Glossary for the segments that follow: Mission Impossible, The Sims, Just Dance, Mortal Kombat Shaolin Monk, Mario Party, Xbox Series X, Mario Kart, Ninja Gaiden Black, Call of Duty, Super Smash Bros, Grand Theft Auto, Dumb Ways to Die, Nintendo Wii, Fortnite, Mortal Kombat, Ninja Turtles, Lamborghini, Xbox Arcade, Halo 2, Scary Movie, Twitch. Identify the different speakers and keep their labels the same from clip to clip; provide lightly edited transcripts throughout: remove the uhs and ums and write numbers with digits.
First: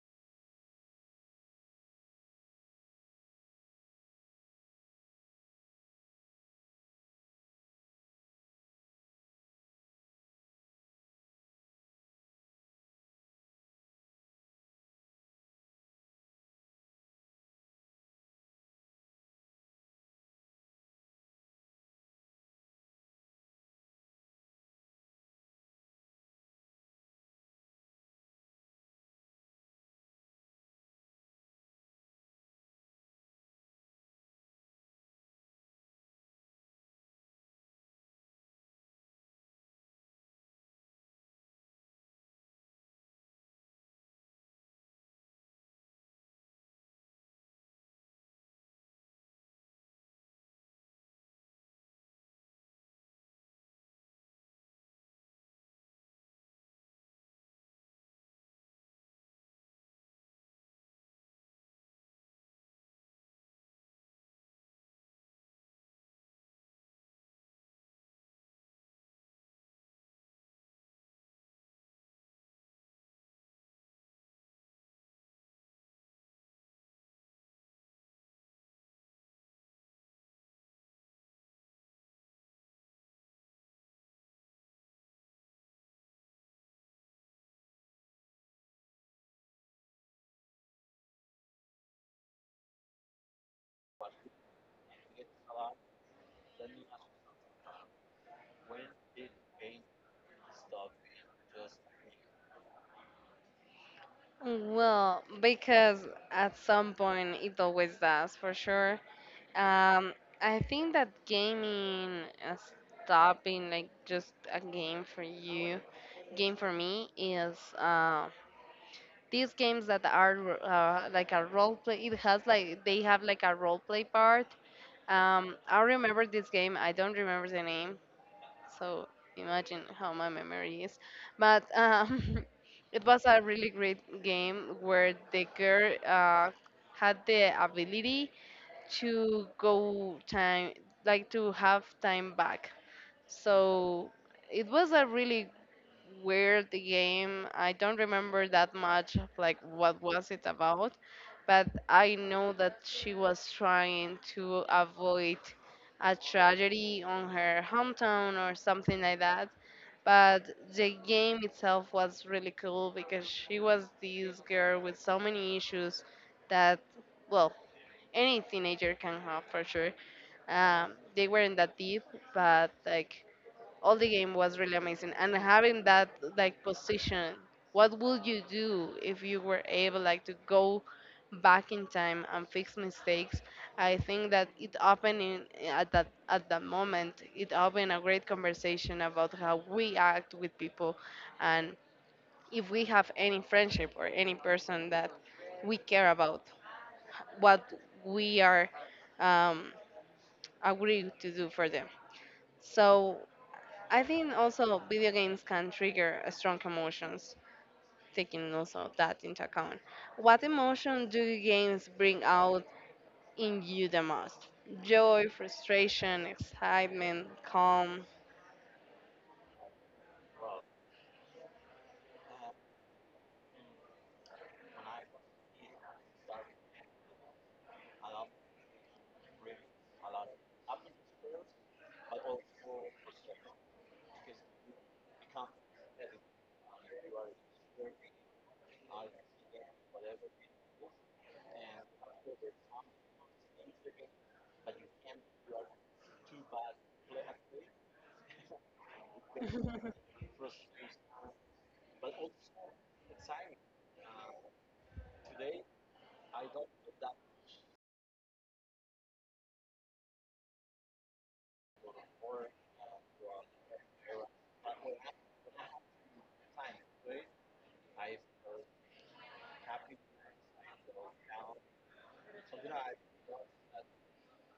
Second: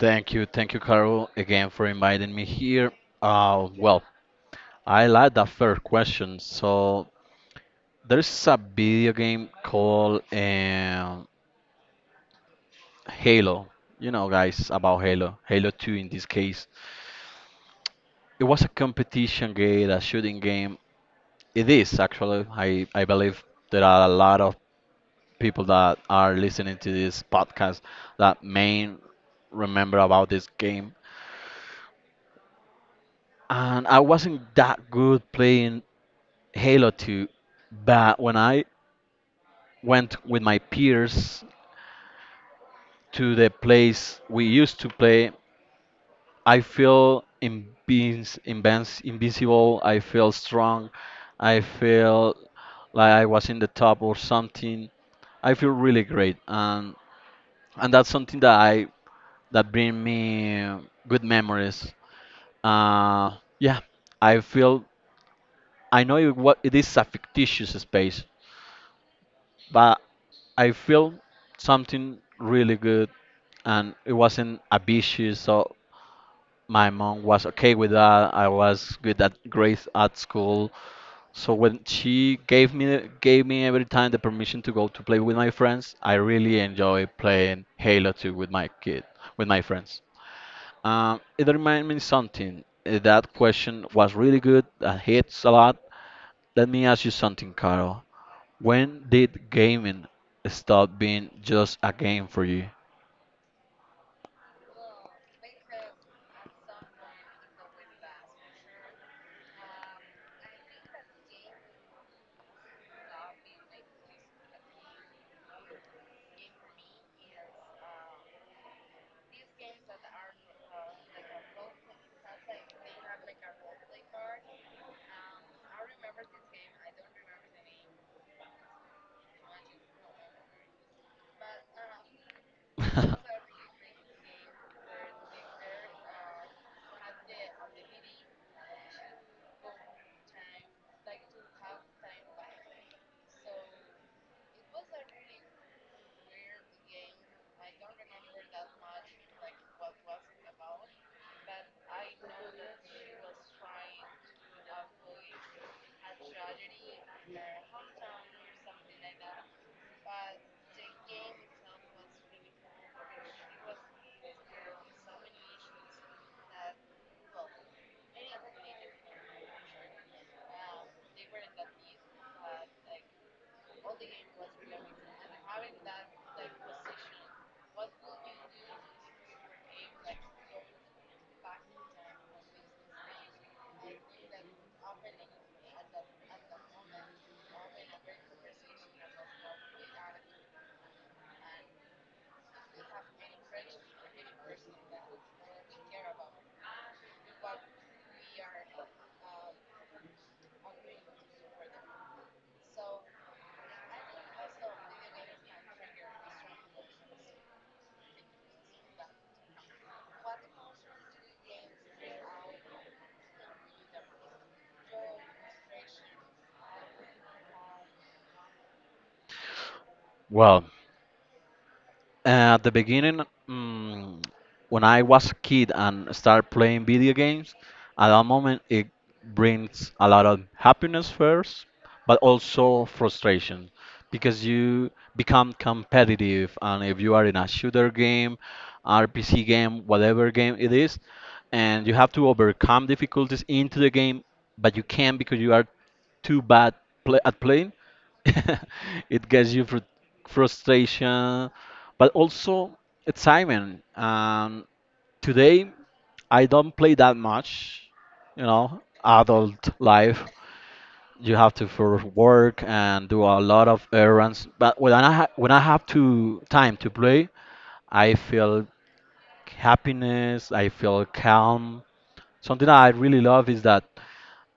Speaker 1: Thank you, Carol, again for inviting me here. Well, I like that first question. So there's a video game called Halo. You know, guys, about Halo, Halo 2 in this case. It was a competition game, a shooting game. It is actually. I believe there are a lot of people that are listening to this podcast that may remember about this game. And I wasn't that good playing Halo 2, but when I went with my peers to the place we used to play, I feel invincible, I feel strong, I feel like I was in the top or something. I feel really great, and that's something that bring me good memories. Uh, yeah, I feel I know it, what it is a fictitious space, but I feel something really good, and it wasn't ambitious. So my mom was okay with that. I was good at grades at school. So when she gave me every time the permission to go to play with my friends, I really enjoy playing Halo 2 with my kid with my friends. It reminded me something. That question was really good. That hits a lot. Let me ask you something, Carol. When did gaming stop being just a game for you?
Speaker 2: Well, because at some point it always does, for sure. Um, I think that gaming stop like just a game for you. Game for me is these games that are like a role play. It has like they have like a role play part. I remember this game. I don't remember the name, so imagine how my memory is. But it was a really great game where the girl had the ability to go time, like to have time back. So it was a really weird game. I don't remember that much of like what was it about, but I know that she was trying to avoid a tragedy on her hometown or something like that. But the game itself was really cool because she was this girl with so many issues that, well, any teenager can have for sure. They weren't that deep, but like all the game was really amazing and having that like position, what would you do if you were able like to go back in time and fix mistakes? I think that it opened at that moment it opened a great conversation about how we act with people and if we have any friendship or any person that we care about what we are um, agreed to do for them. So I think also video games can trigger strong emotions, taking also that into account. What emotion do games bring out in you the most? Joy, frustration, excitement, calm.
Speaker 1: Well, at the beginning, mm, when I was a kid and started playing video games, at that moment it brings a lot of happiness first, but also frustration because you become competitive. And if you are in a shooter game, RPC game, whatever game it is, and you have to overcome difficulties into the game, but you can't because you are too bad pla at playing, it gets you fr frustration but also excitement. Today, I don't play that much, you know, adult life. You have to for work and do a lot of errands. But when I ha when I have to time to play, I feel happiness. I feel calm. Something that I really love is that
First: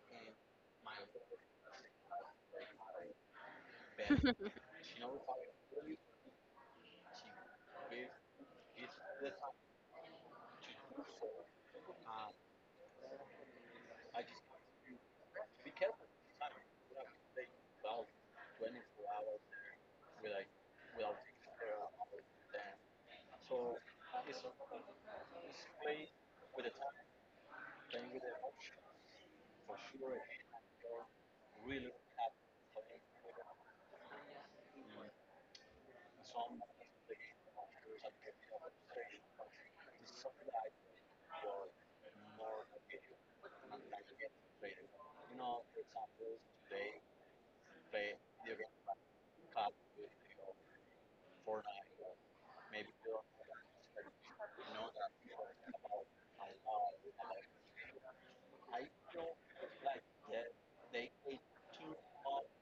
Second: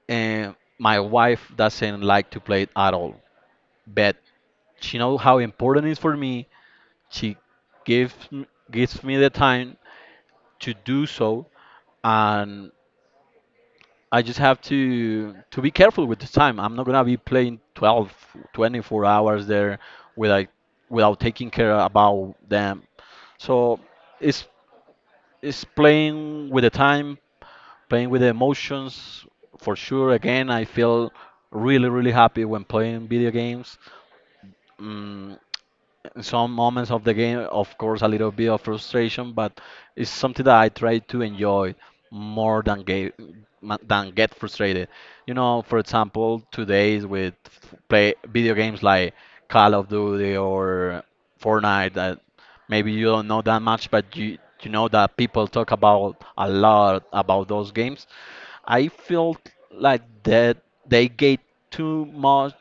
Speaker 1: uh, my wife doesn't like to play it at all, but she knows how important it is for me. She gives me the time to do so, and I just have to be careful with the time. I'm not going to be playing 12, 24 hours there without without taking care about them. So it's it's playing with the time, playing with the emotions. For sure, again, I feel really, really happy when playing video games. Mm, some moments of the game, of course, a little bit of frustration, but it's something that I try to enjoy more than get frustrated. You know, for example, today's with play video games like Call of Duty or Fortnite that maybe you don't know that much, but you know that people talk about a lot about those games. I feel like that they get too much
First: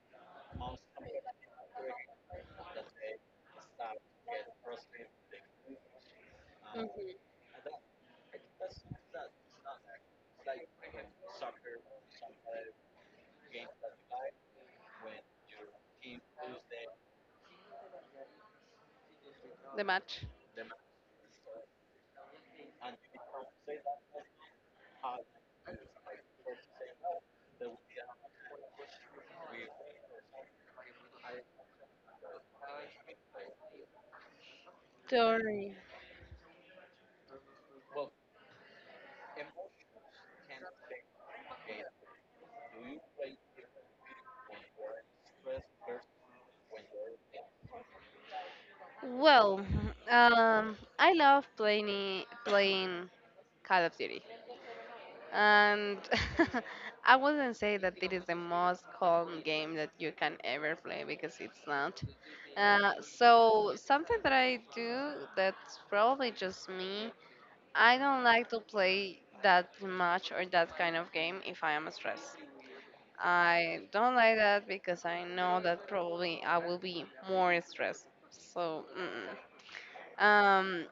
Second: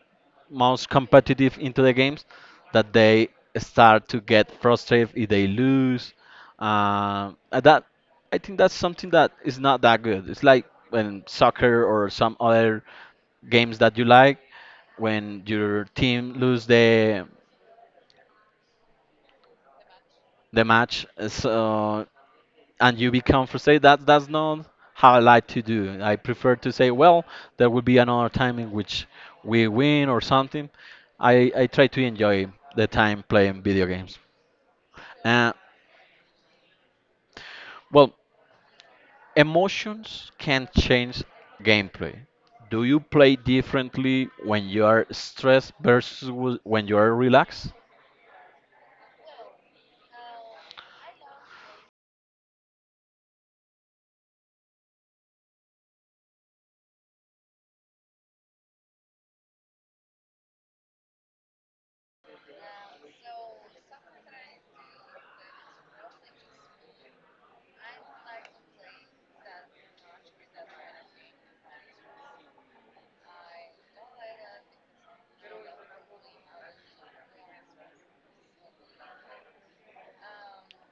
Speaker 1: most competitive into the games that they start to get frustrated if they lose.
Speaker 2: Mhm.
Speaker 1: And that I think that's something that is not that good. It's like when soccer or some other games that you like, when your team lose the
Speaker 2: The match.
Speaker 1: the match, so and you become frustrated. That's not how I like to do. I prefer to say, well, there will be another time in which we win or something. I try to enjoy the time playing video games. Uh,
Speaker 2: Sorry.
Speaker 1: well. Emotions can change gameplay. Do you play differently when you are stressed versus when you are relaxed?
Speaker 2: Well, I love playing Call of Duty. And I wouldn't say that it is the most calm game that you can ever play because it's not. So something that I do that's probably just me. I don't like to play that much or that kind of game if I am stressed. I don't like that because I know that probably I will be more stressed. So, mm-mm. um,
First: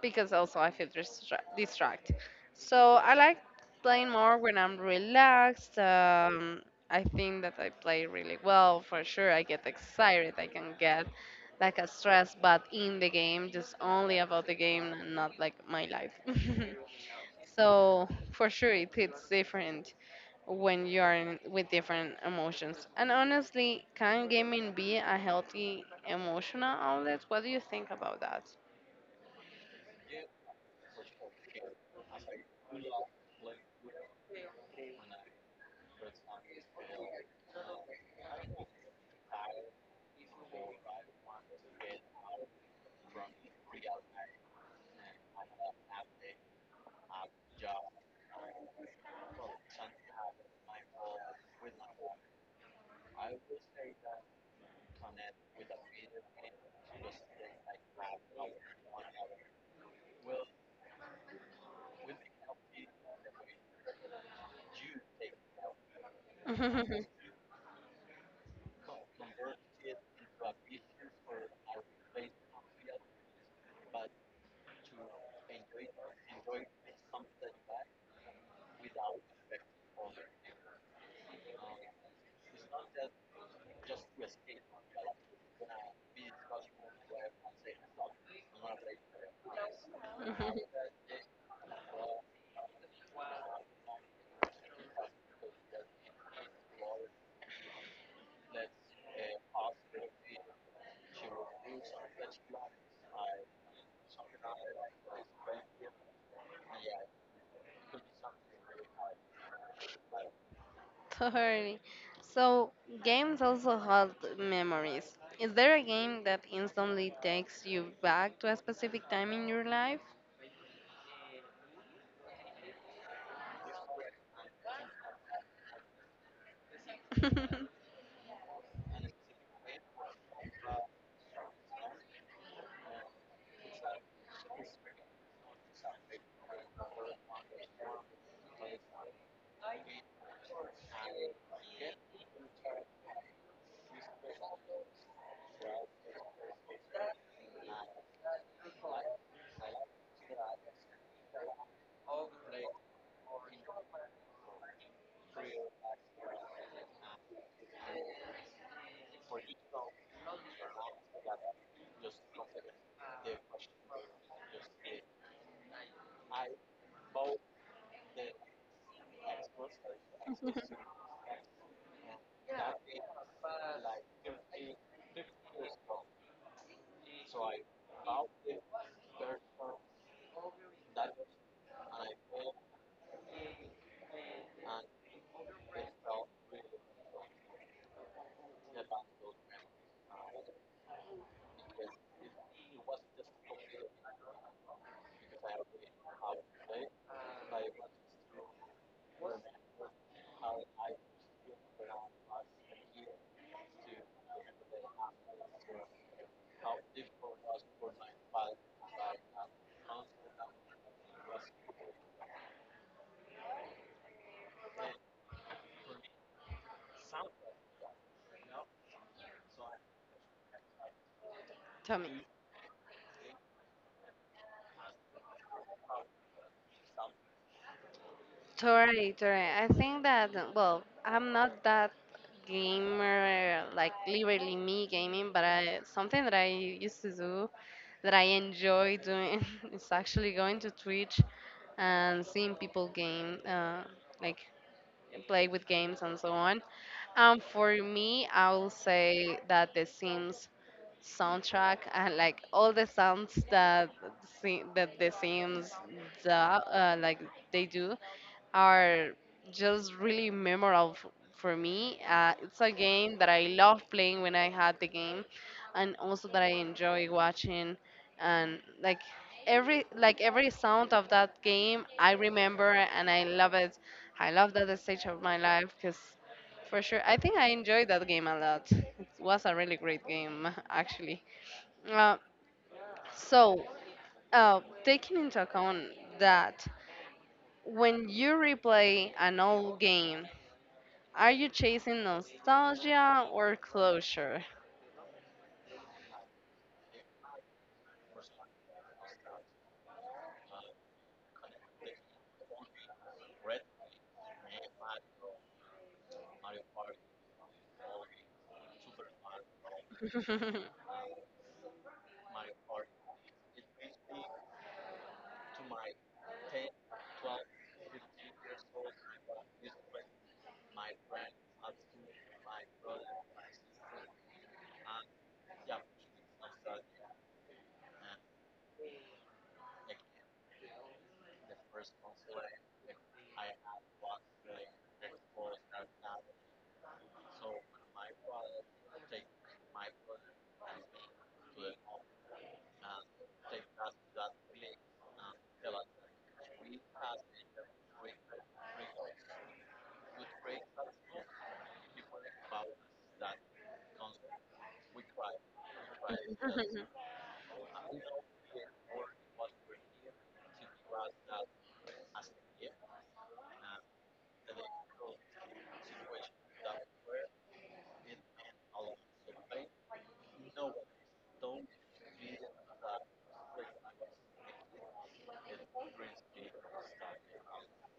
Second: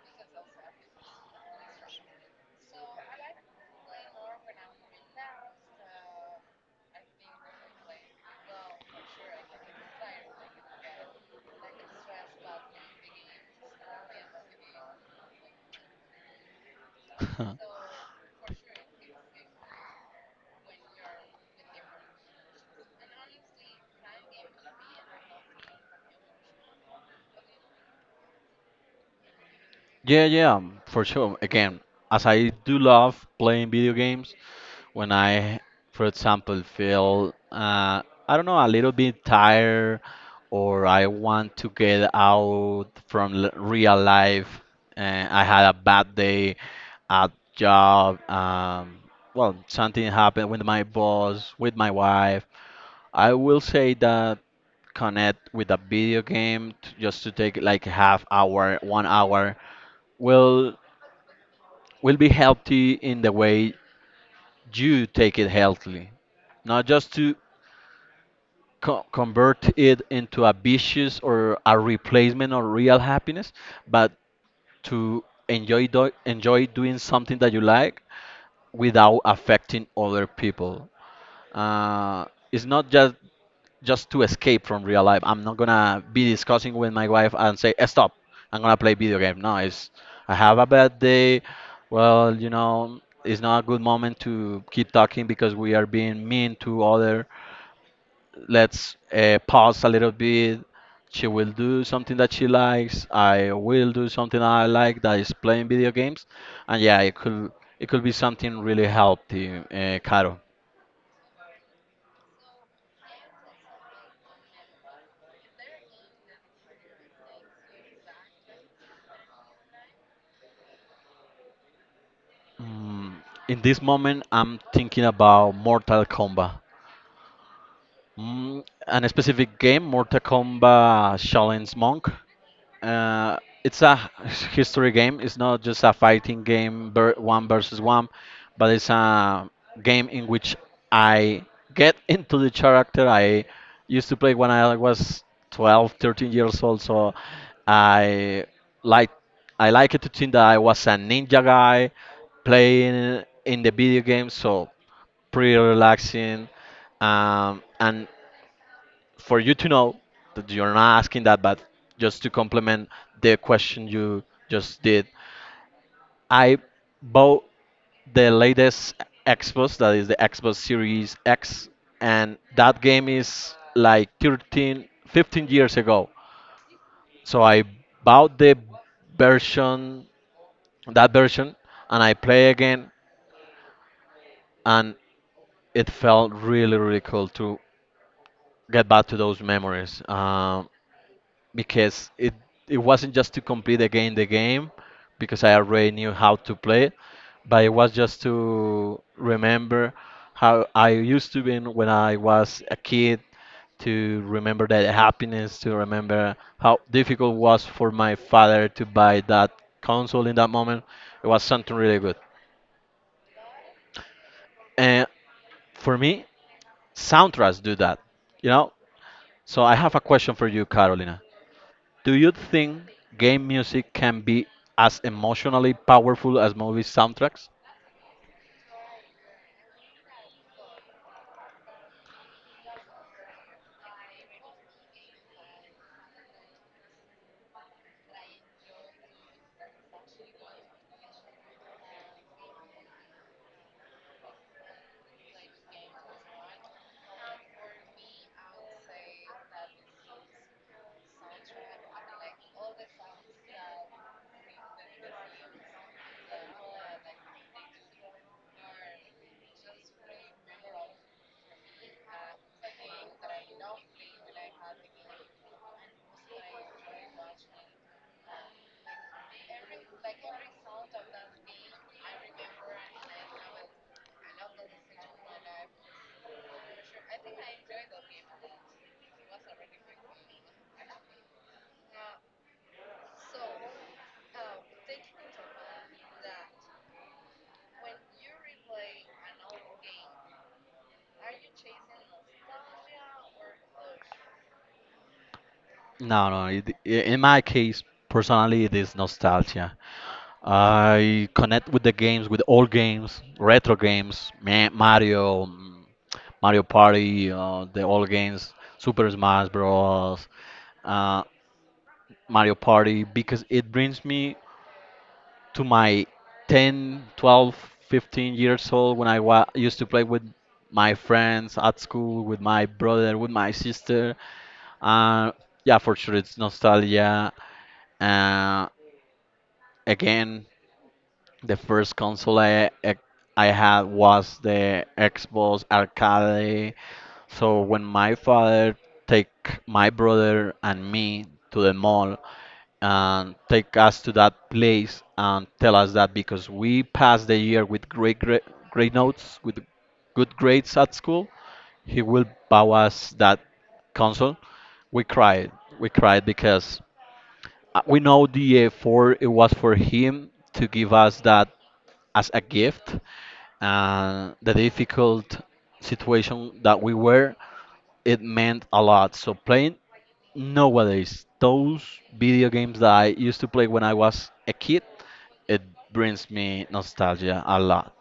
Speaker 2: because also I feel distract. So I like playing more when I'm relaxed. I think that I play really well for sure. I get excited. I can get like a stress, but in the game, just only about the game, and not like my life.
Speaker 1: Huh.
Speaker 2: So for sure, it hits different when you are in, with different emotions. And honestly, can gaming be a healthy emotional outlet? What do you think about that?
Speaker 1: Yeah, yeah, for sure. Again, as I do love playing video games, when I, for example, feel, I don't know, a little bit tired or I want to get out from real life, and I had a bad day at job. Well, something happened with my boss, with my wife. I will say that connect with a video game just to take like half hour, 1 hour will will be healthy in the way you take it healthily, not just to convert it into a vicious or a replacement of real happiness, but to enjoy enjoy doing something that you like without affecting other people. Uh, it's not just to escape from real life. I'm not gonna be discussing with my wife and say, "Eh, Stop! I'm gonna play video game." No, it's I have a
Speaker 2: Mhm,
Speaker 1: bad day. Well, it's not a good moment to keep talking because we are being mean to other. Let's pause a little bit. She will do something that she likes. I will do something that I like that is playing video games, and yeah, it could be something really healthy, Caro.
Speaker 2: totally. So, games also hold memories. Is there a game that instantly takes you back to a specific time in your life?
Speaker 1: Mm, in this moment, I'm thinking about Mortal Kombat. And a specific game, Mortal Kombat Shaolin Monk. Uh, it's a history game. It's not just a fighting game, one versus one, but it's a game in which I get into the character. I used to play when I was 12, 13 years old, so I like I like it to think that I was a ninja guy playing in the video game. So pretty relaxing. And for you to know that you're not asking that, but just to complement the question you just did, I bought the latest Xbox, that is the Xbox Series X, and that game is like 13, 15 years ago. So I bought the version, that version, and I play again, and it felt really, really cool to get back to those memories. Because it wasn't just to complete again the game because I already knew how to play it, but it was just to remember how I used to be when I was a kid, to remember that happiness, to remember how difficult it was for my father to buy that console in that moment. It was something really good, and for me, soundtracks do that you know so I have a question for you, Carolina.
Speaker 2: Tell
Speaker 1: Do
Speaker 2: me.
Speaker 1: you think game music can be as emotionally powerful as movie soundtracks?
Speaker 2: Totally, totally. I think that, well, I'm not that gamer, like literally me gaming, but I, something that I used to do that I enjoy doing is actually going to Twitch and seeing people game, like play with games and so on. And for me, I will say that The Sims soundtrack and like all the sounds that that The Sims do, like they do, are just really memorable for me. It's a game that I love playing when I had the game, and also that I enjoy watching. And like every sound of that game, I remember and I love it. I love that stage of my life because, for sure, I think I enjoyed that game a lot. It was a really great game, actually. Uh, so, taking into account that when you replay an old game, are you chasing nostalgia or closure?
Speaker 1: No, no. In my case, personally, it is nostalgia. I connect with the games, with old games, retro games, Mario, Mario Party, the old games, Super Smash Bros, uh, Mario Party, because it brings me to my 10, 12, 15 years old when I used to play with my friends at school, with my brother, with my sister. Uh, yeah, for sure, it's nostalgia. Uh, Again, the first console I had was the Xbox Arcade. So when my father take my brother and me to the mall and take us to that place and tell us that because we passed the year with great great, great notes, with good grades at school, he will bow us that console. We cried. We cried because we know the effort it was for him to give us that as a gift, and the difficult situation that we were, it meant a lot. So playing nowadays those video games that I used to play when I was a kid, it brings me nostalgia a lot.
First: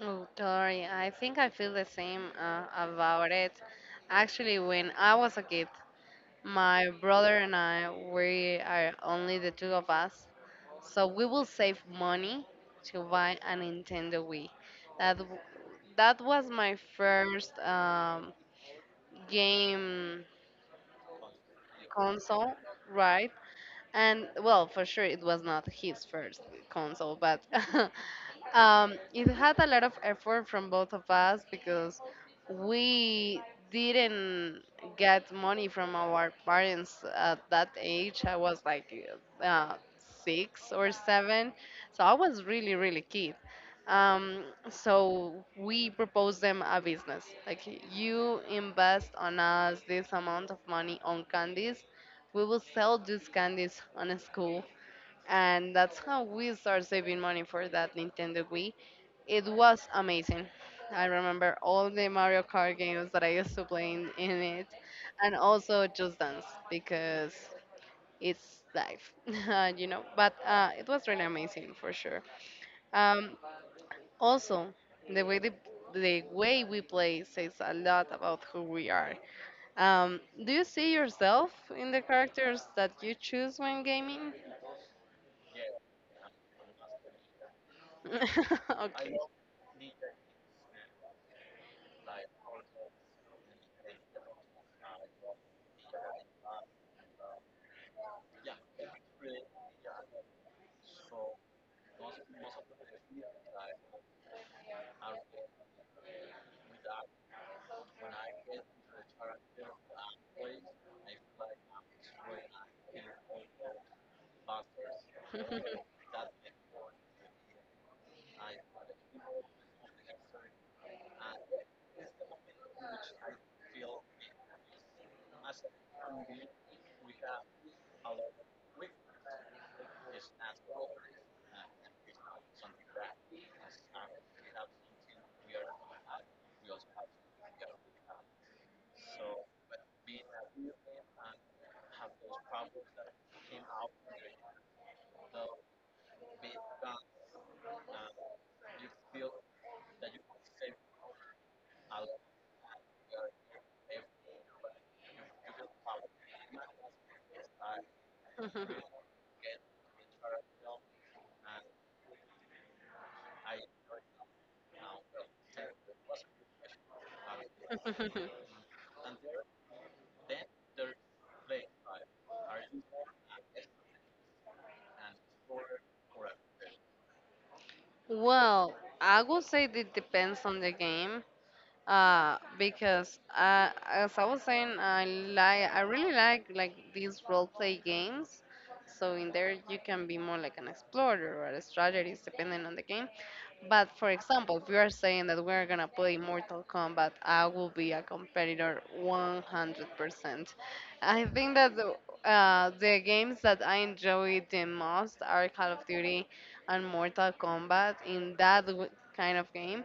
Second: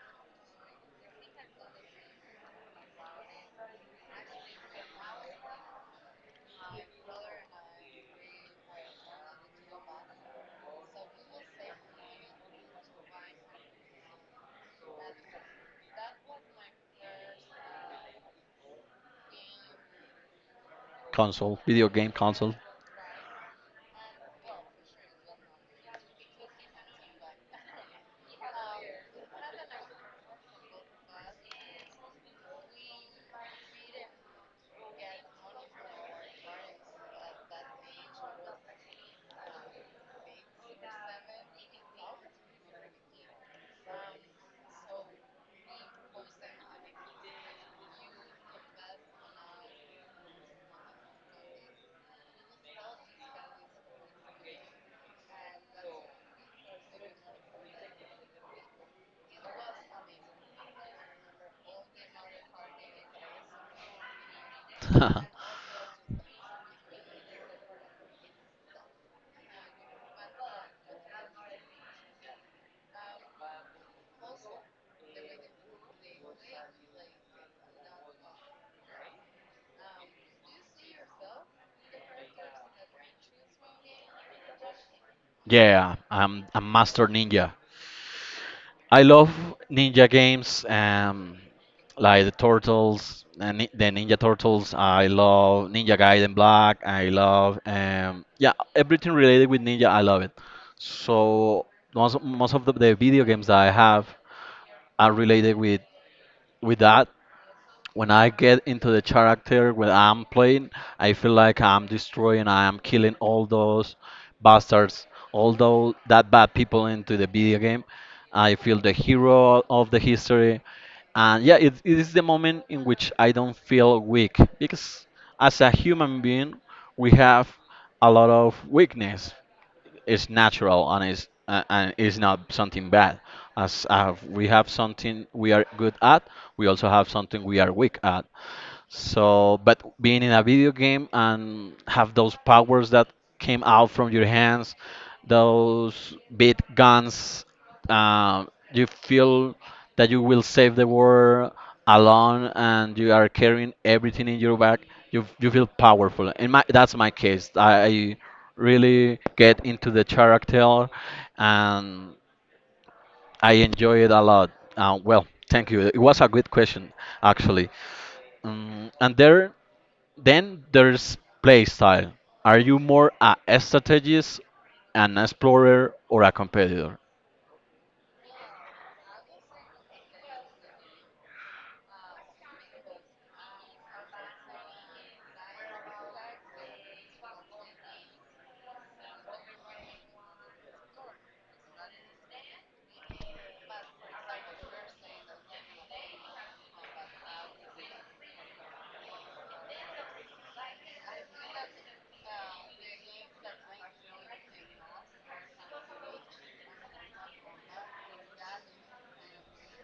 Speaker 2: Oh, Tori, I think I feel the same about it. Actually, when I was a kid, my brother and I, we are only the two of us. So we will save money to buy a Nintendo Wii. That w- that was my first game
Speaker 1: Console, video game
Speaker 2: console,
Speaker 1: console.
Speaker 2: right? And well, for sure, it was not his first console, but It had a lot of effort from both of us because we didn't get money from our parents at that age. I was like uh, six or seven, so I was really, really kid. Um, so we proposed them a business like you invest on us this amount of money on candies. We will sell these candies on a school, and that's how we start saving money for that Nintendo Wii. It was amazing. I remember all the Mario Kart games that I used to play in it, and also Just Dance because it's life, you know. But it was really amazing for sure. Um, also, the way the way we play says a lot about who we are. Um, do you see yourself in the characters that you choose when gaming?
Speaker 1: Yeah, I'm a master ninja. I
Speaker 2: Okay.
Speaker 1: love ninja games, like the Turtles, the Ninja Turtles. I love Ninja Gaiden Black. I love, yeah, everything related with ninja. I love it. So most of the video games that I have are related with that. When I get into the character when I'm playing, I feel like I'm destroying, I am killing all those bastards, all those that bad people into the video game. I feel the hero of the history, and yeah, it is the moment in which I don't feel weak because as a human being, we have a lot of weakness is natural and is and is not something bad. As we have something we are good at, we also have something we are weak at. So, but being in a video game and have those powers that came out from your hands, those big guns, uh, you feel that you will save the world alone, and you are carrying everything in your back. You feel powerful. In my That's my case. I really get into the character, and I enjoy it a lot. Well, thank you. It was a good question, actually. Um, and there, then there's play style. Are you more a strategist, an explorer, or a competitor?
Speaker 2: Well, I would say that depends on the game because as I was saying, I really like these role play games, so in there you can be more like an explorer or a strategist depending on the game, but for example, if you are saying that we're gonna play Mortal Kombat, I will be a competitor 100%. I think that the games that I enjoy the most are Call of Duty and Mortal Kombat in that kind of game.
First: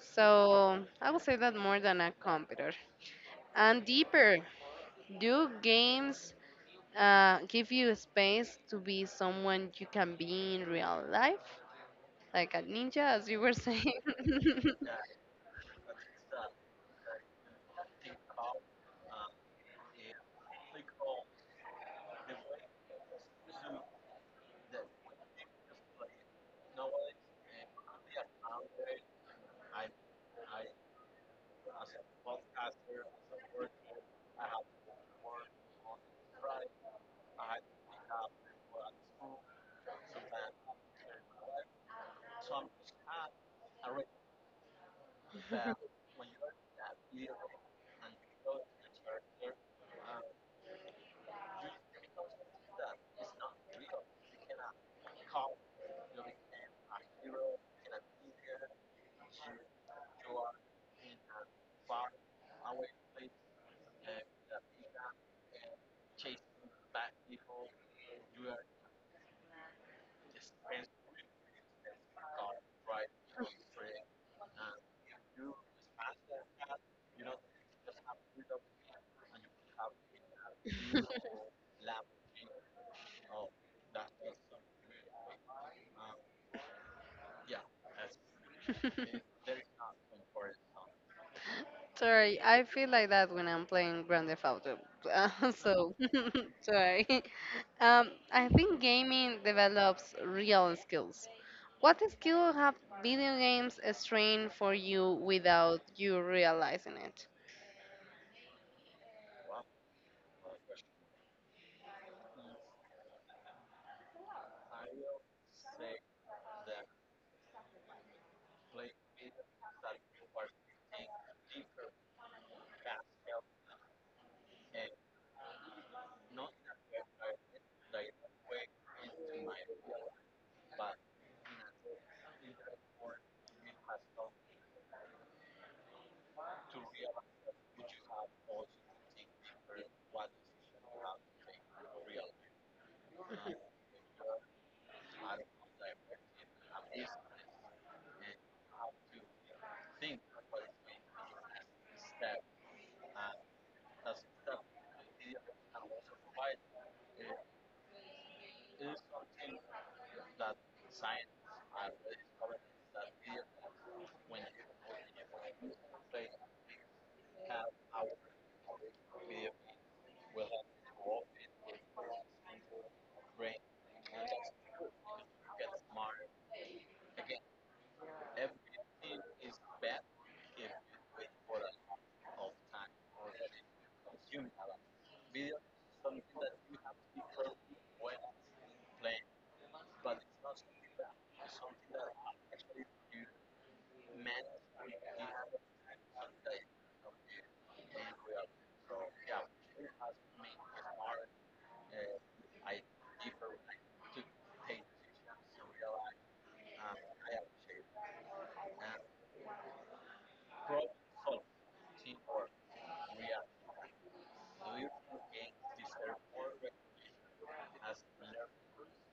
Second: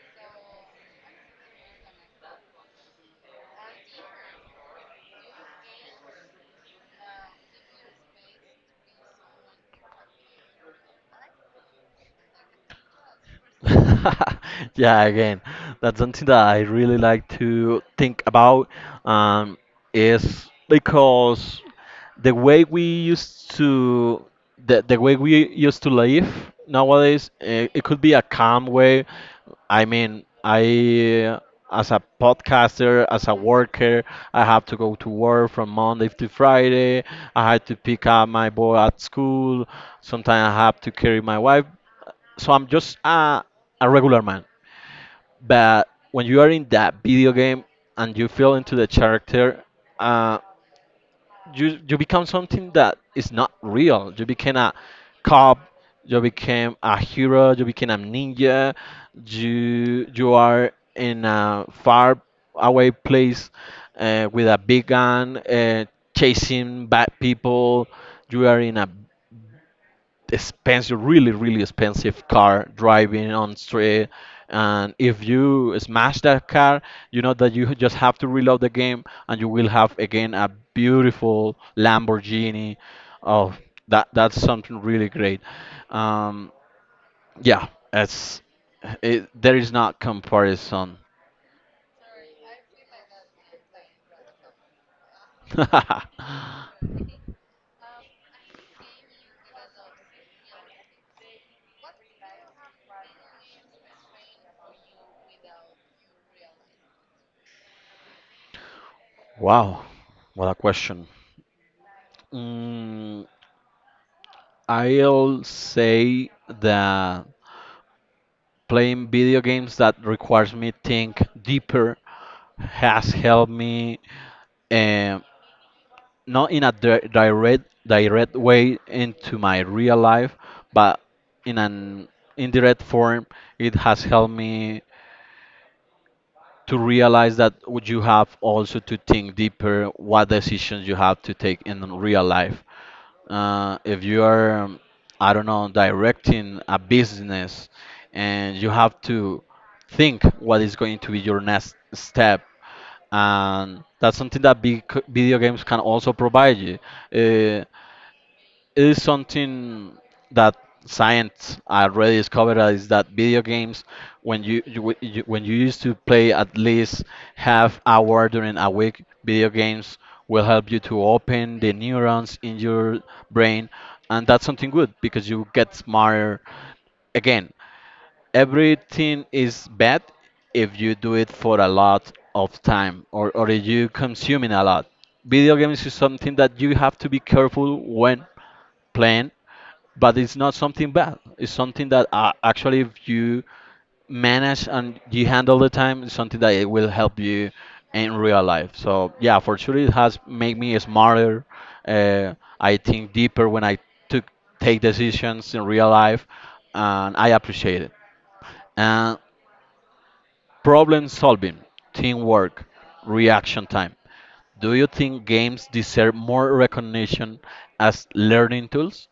Speaker 2: So I would say that more than a computer. And deeper, do games give you space to be someone you can be in real life? Like a ninja, as you were saying.
Speaker 1: Yeah, again, that's something that I really like to think about, um, is because the way we used to the way we used to live nowadays, it could be a calm way. I mean, I as a podcaster, as a worker, I have to go to work from Monday to Friday. I had to pick up my boy at school. Sometimes I have to carry my wife, so I'm just a regular man. But when you are in that video game and you feel into the character, uh, you become something that is not real. You became a cop. You became a hero. You became a ninja. You are in a far away place, with a big gun, chasing bad people. You are in a expensive, really, really expensive car driving on street. And if you smash that car, you know that you just have to reload the game, and you will have again a beautiful Lamborghini. Oh, that's something really great. Um, yeah, it's there is not comparison.
Speaker 2: Sorry, I feel like that when I'm playing Grand Theft Auto. So, sorry. I think gaming develops real skills. What skill have video games strained for you without you realizing?
Speaker 1: Wow, what a question. Mm, I'll say that. Playing video games that requires me think deeper has helped me, um, not in a direct way into my real life, but in an indirect form. It has helped me to realize that would you have also to think deeper what decisions you have to take in real life. If you are, I don't know, directing a business and you have to think what is going to be your next step. And that's something that big video games can also provide you. Uh, is something that science already discovered, is that video games, when you when you used to play at least half hour during a week video games, will help you to open the neurons in your brain. And that's something good because you get smarter. Again, everything is bad if you do it for a lot of time, or if you consuming a lot. Video games is something that you have to be careful when plan, but it's not something bad. It's something that, actually, if you manage and you handle the time, it's something that it will help you in real life. So yeah, for sure, it has made me smarter. Uh, I think deeper when I took take decisions in real life, and I appreciate it. And problem solving, teamwork, reaction time. Do you think games deserve more recognition as learning tools?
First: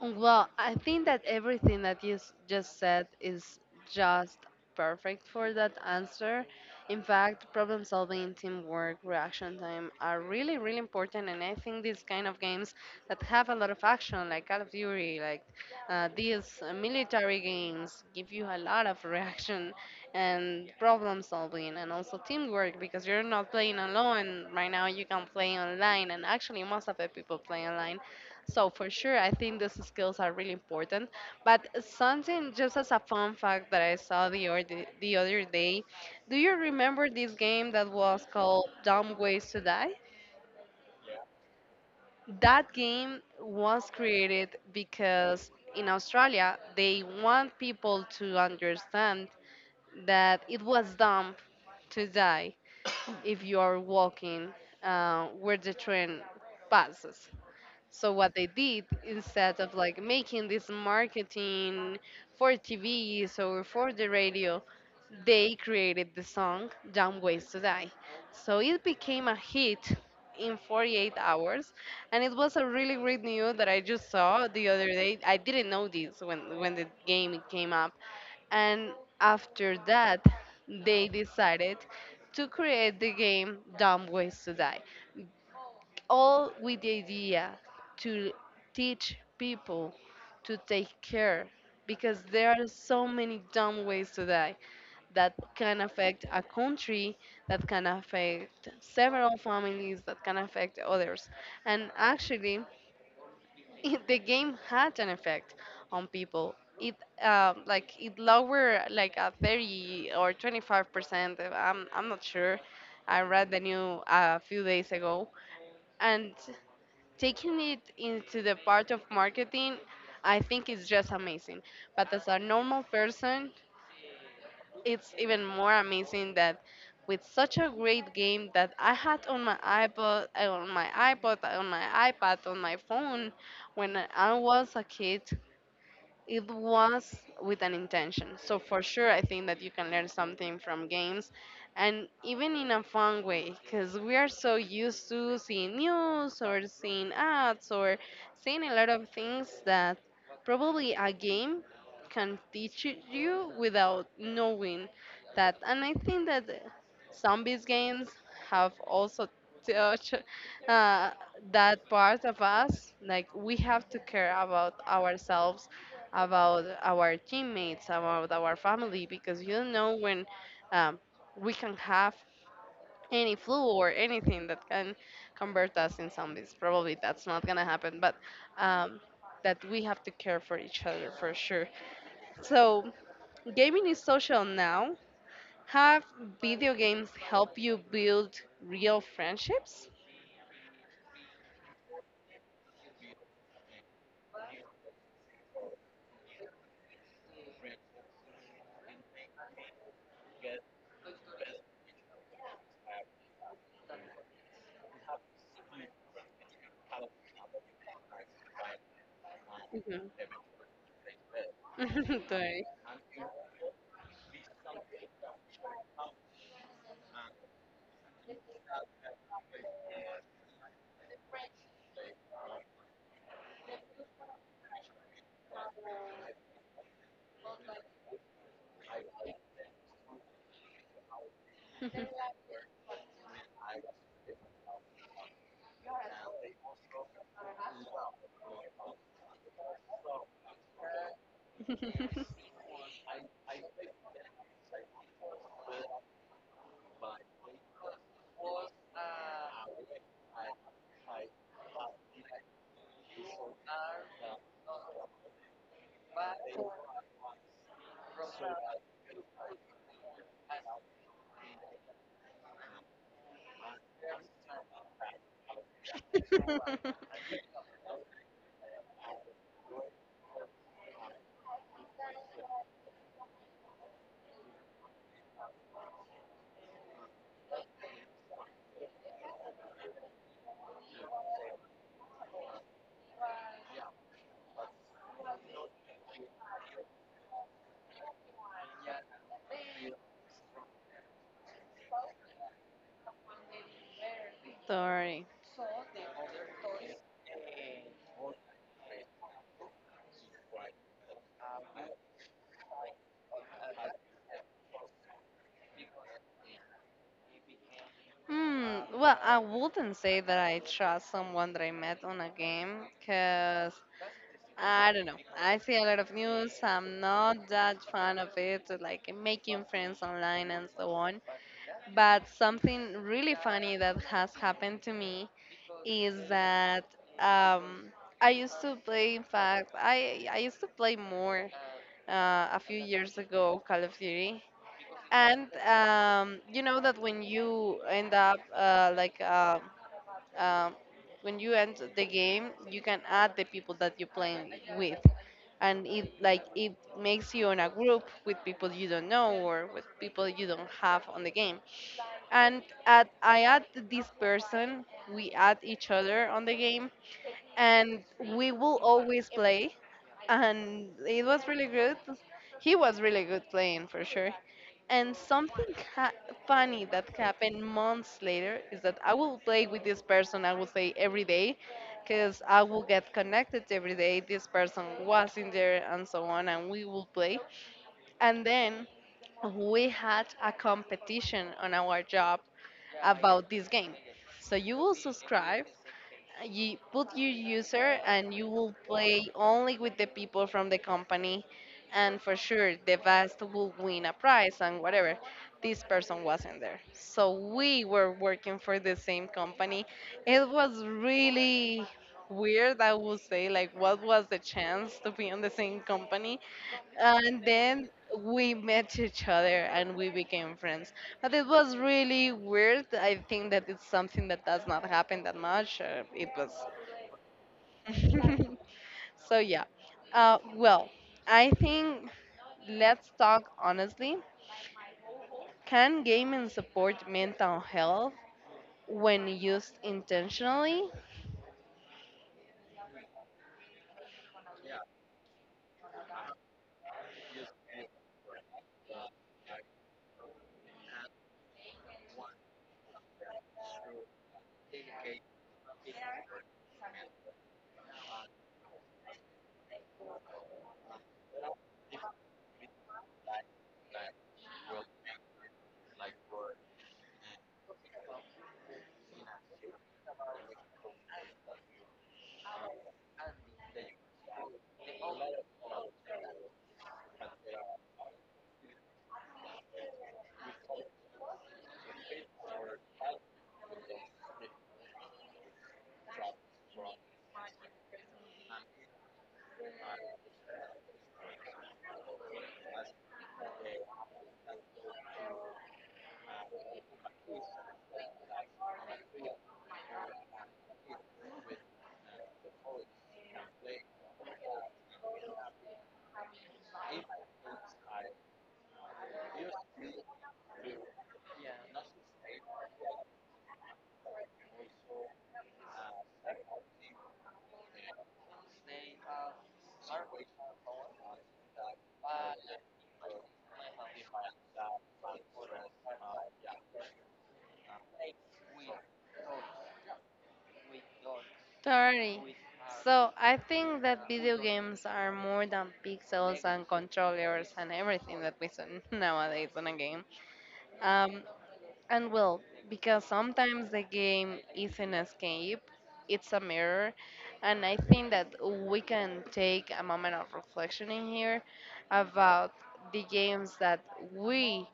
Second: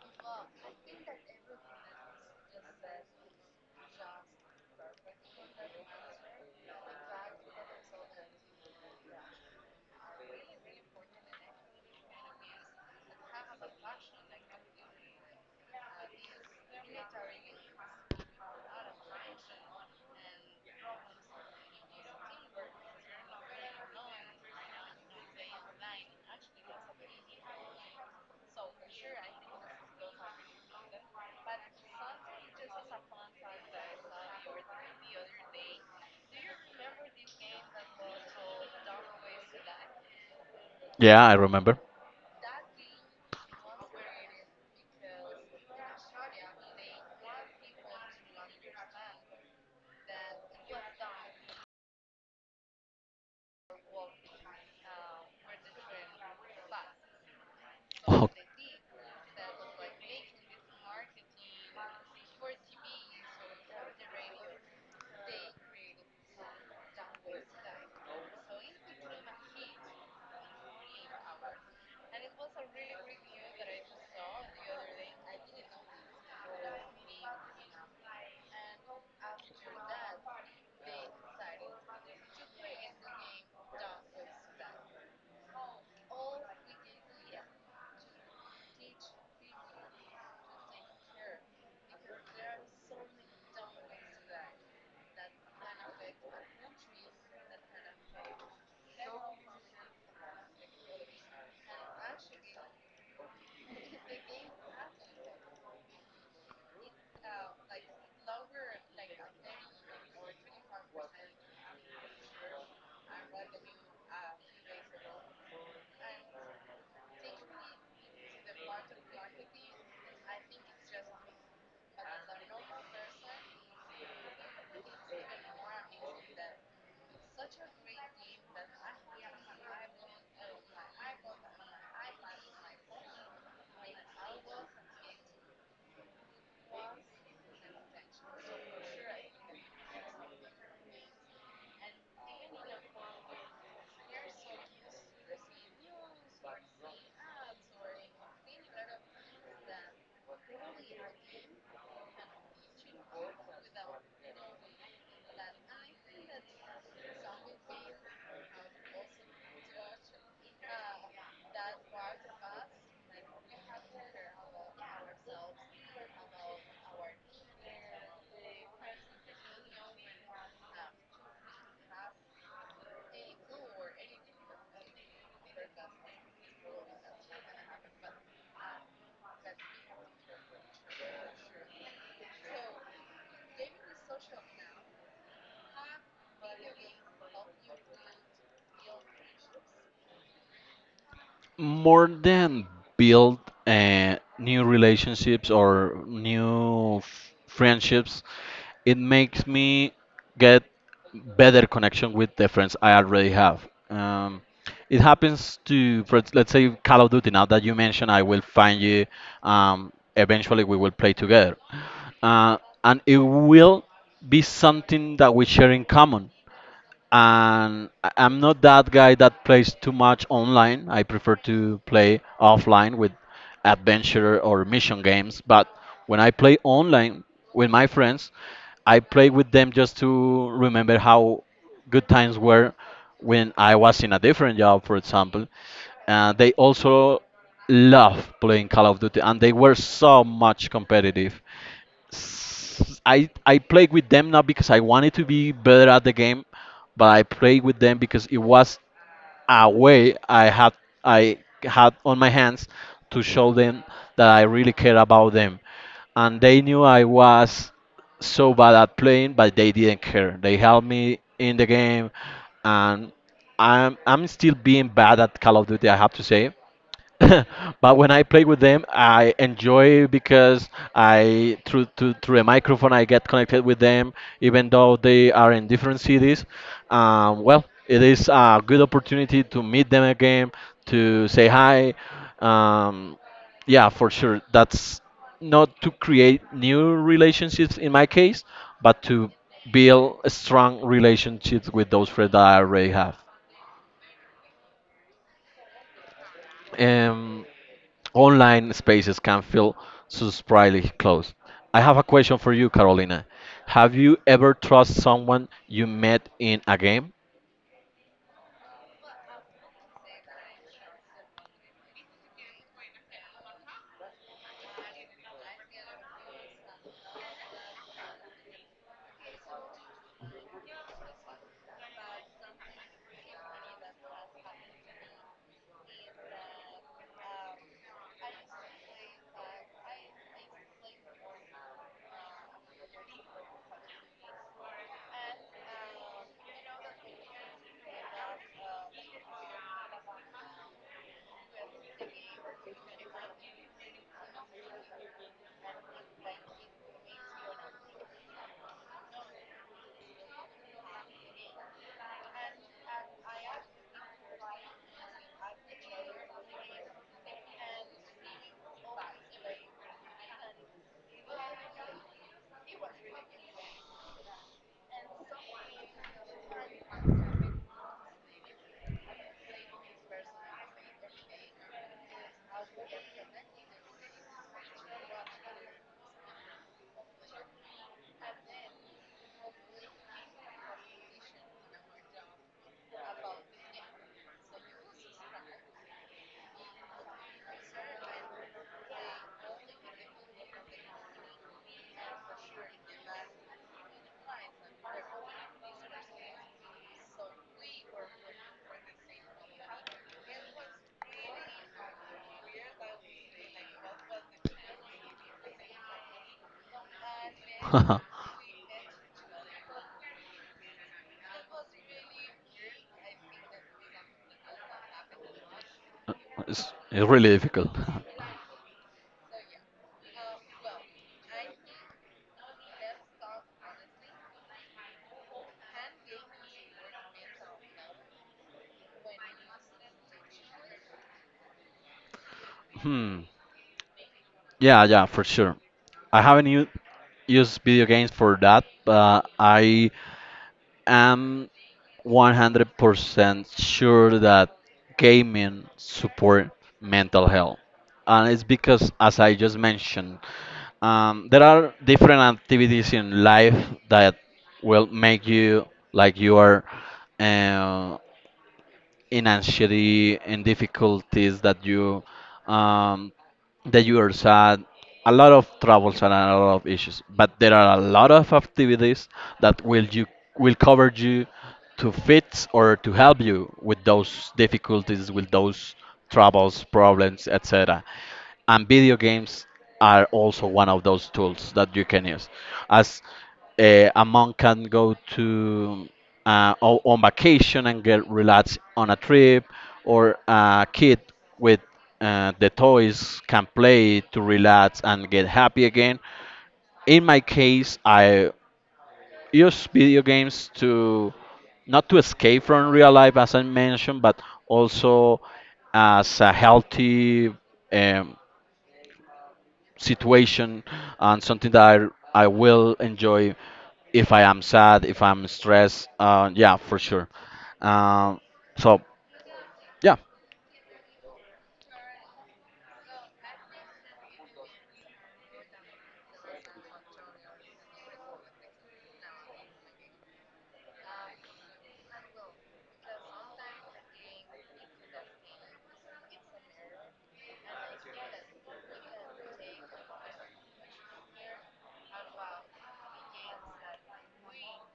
Speaker 2: Well, I think that everything that you just said is just perfect for that answer. In fact, problem solving, teamwork, reaction time are really, really important. And I think these kind of games that have a lot of action, like Call of Duty, like these military games, give you a lot of reaction and problem solving and also teamwork because you're not playing alone. Right now, you can play online, and actually, most of the people play online. So for sure, I think those skills are really important. But something just as a fun fact that I saw the or the other day, do you remember this game that was called Dumb Ways to Die?
Speaker 1: Yeah, I remember.
Speaker 2: That game was created because in Australia they want people to understand that it was dumb to die if you are walking where the train passes. So
Speaker 1: Oh,
Speaker 2: what they did instead of like making this marketing for TVs or for the radio, they created the song "Dumb Ways to Die." So it became a hit in 48 hours, and it was a really great news that I just saw the other day. I didn't know this when the game came up. And after that, they decided to create the game Dumb Ways to Die all with the idea to teach people to take care because there are so many dumb ways to die that can affect a country, that can affect several families, that can affect others. And actually, it, the game had an effect on people. It like it lowered like a 30 or 25%, I'm not sure, I read the news a few days ago. And taking it into the part of marketing, I think it's just amazing. But as a normal person, it's even more amazing that with such a great game that I had on my iPod, on my iPad, on my phone when I was a kid, it was with an intention. So for sure, I think that you can learn something from games, and even in a fun way, because we are so used to seeing news or seeing ads or seeing a lot of things that probably a game can teach it you without knowing that. And I think that zombies games have also touched uh, that part of us. Like we have to care about ourselves, about our teammates, about our family, because you don't know when um, we can have any flu or anything that can convert us in zombies. Probably that's not gonna happen, but um, that we have to care for each other for sure. So, gaming is social now. Have video games help you build real friendships?
Speaker 1: more than build, new relationships or new friendships, it makes me get better connection with the friends I already have. It happens to for, let's say Call of Duty. Now that you mentioned, I will find you. um,
Speaker 2: Mhm.
Speaker 1: eventually we will play together.
Speaker 2: Don't
Speaker 1: uh,
Speaker 2: worry.
Speaker 1: and it will be something that we share in common. And I'm not that guy that plays too much online. I prefer to play offline with adventure or mission games. But when I play online with my friends, I play with them just to remember how good times were when I was in a different job, for example. They also love playing Call of Duty, and they were so much competitive. I play with them not because I wanted to be better at the game, but I play with them because it was a way I had on my hands to show them that I really care about them, and they knew I was so bad at playing, but they didn't care. They helped me in the game, and I'm still being bad at Call of Duty. I have to say, but when I play with them, I enjoy because I through a microphone I get connected with them, even though they are in different cities. Well, it is a good opportunity to meet them again, to say hi. Um, yeah, for sure. That's not to create new relationships in my case, but to build strong relationships with those friends that I already have.
Speaker 2: Sorry.
Speaker 1: Um, online spaces can feel surprisingly close. I have a question for you, Carolina. Have you ever trust someone you met in a game?
Speaker 2: Hmm. Well, I wouldn't say that I trust someone that I met on a game because I don't know. I see a lot of news. I'm not that fan of it, like making friends online and so on. But something really funny that has happened to me is that um, I used to play. In fact, I used to play more a few years ago Call of Duty. And you know that when you end up um, when you end the game, you can add the people that you're playing with, and it like it makes you in a group with people you don't know or with people you don't have on the game. And at I add this person, we add each other on the game, and we will always play, and it was really good. He was really good playing for sure. And something ha- funny that happened months later is that I will play with this person, I will say every day, because I will get connected every day, this person was in there, and so on, and we will play. And then we had a competition on our job about this game. So you will subscribe, you put your user, and you will play only with the people from the company, and for sure the best will win a prize and whatever. This person wasn't there, so we were working for the same company. It was really weird, I would say, like what was the chance to be on the same company? And then we met each other and we became friends. But it was really weird. I think that it's something that does not happen that much. It was
Speaker 1: It's really difficult.
Speaker 2: so yeah. Well, I think let's talk honestly, can gaming support mental health when used intentionally?
Speaker 1: Hmm. Yeah, yeah, for sure. I haven't used video games for that, but I am 100% sure that gaming support mental health. And it's because, as I just mentioned, there are different activities in life that will make you like you are, uh, in anxiety and difficulties that you, um, that you are sad, a lot of troubles and a lot of issues. But there are a lot of activities that will you will cover you to fit or to help you with those difficulties, with those troubles, problems, etc. And video games are also one of those tools that you can use, as a monk can go to, on vacation and get relaxed on a trip, or a kid with, the toys can play to relax and get happy again. In my case, I use video games to not to escape from real life, as I mentioned, but also as a healthy, um, situation, and something that I will enjoy if I am sad, if I'm stressed. Yeah, for sure. Um, so, yeah.
Speaker 2: Totally. So I think that video games are more than pixels and controllers and everything that we see nowadays in a game. Um, and well, because sometimes the game is an escape, it's a mirror, and I think that we can take a moment of reflection in here about the games that we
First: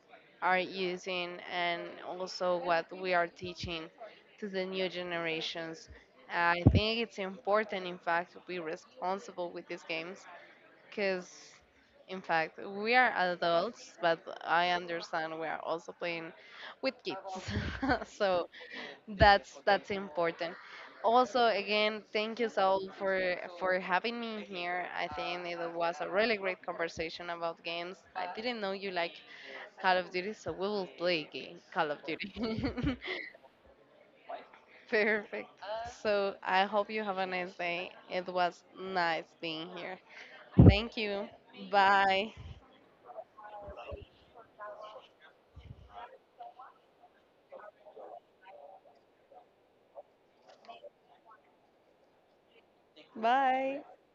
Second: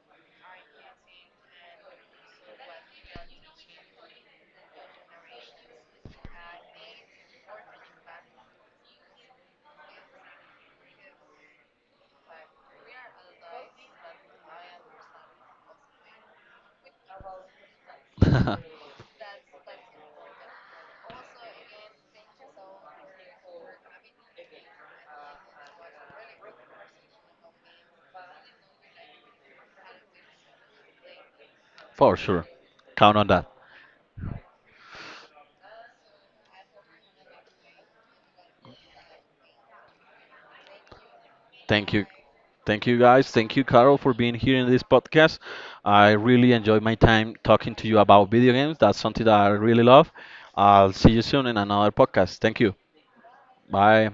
Speaker 2: are using, and also what we are teaching to the new generations. I think it's important, in fact, to be responsible with these games because in fact we are adults, but I understand we are also playing with kids. So that's important. Also, again, thank you, Saul, for having me here. I think it was a really great conversation about games. I didn't know you like Call of Duty, so we will play game Call of
Speaker 1: For
Speaker 2: Duty.
Speaker 1: sure. Count on that.
Speaker 2: Perfect. So I hope you have a nice day. It was nice being here. Thank you.
Speaker 1: Thank you.
Speaker 2: Bye.
Speaker 1: Thank you guys. Thank you, Carol, for being here in this podcast. I really enjoyed my time talking to you about video games. That's something that I really love. I'll see you soon in another podcast. Thank you.
Speaker 2: Bye.
Speaker 1: Bye.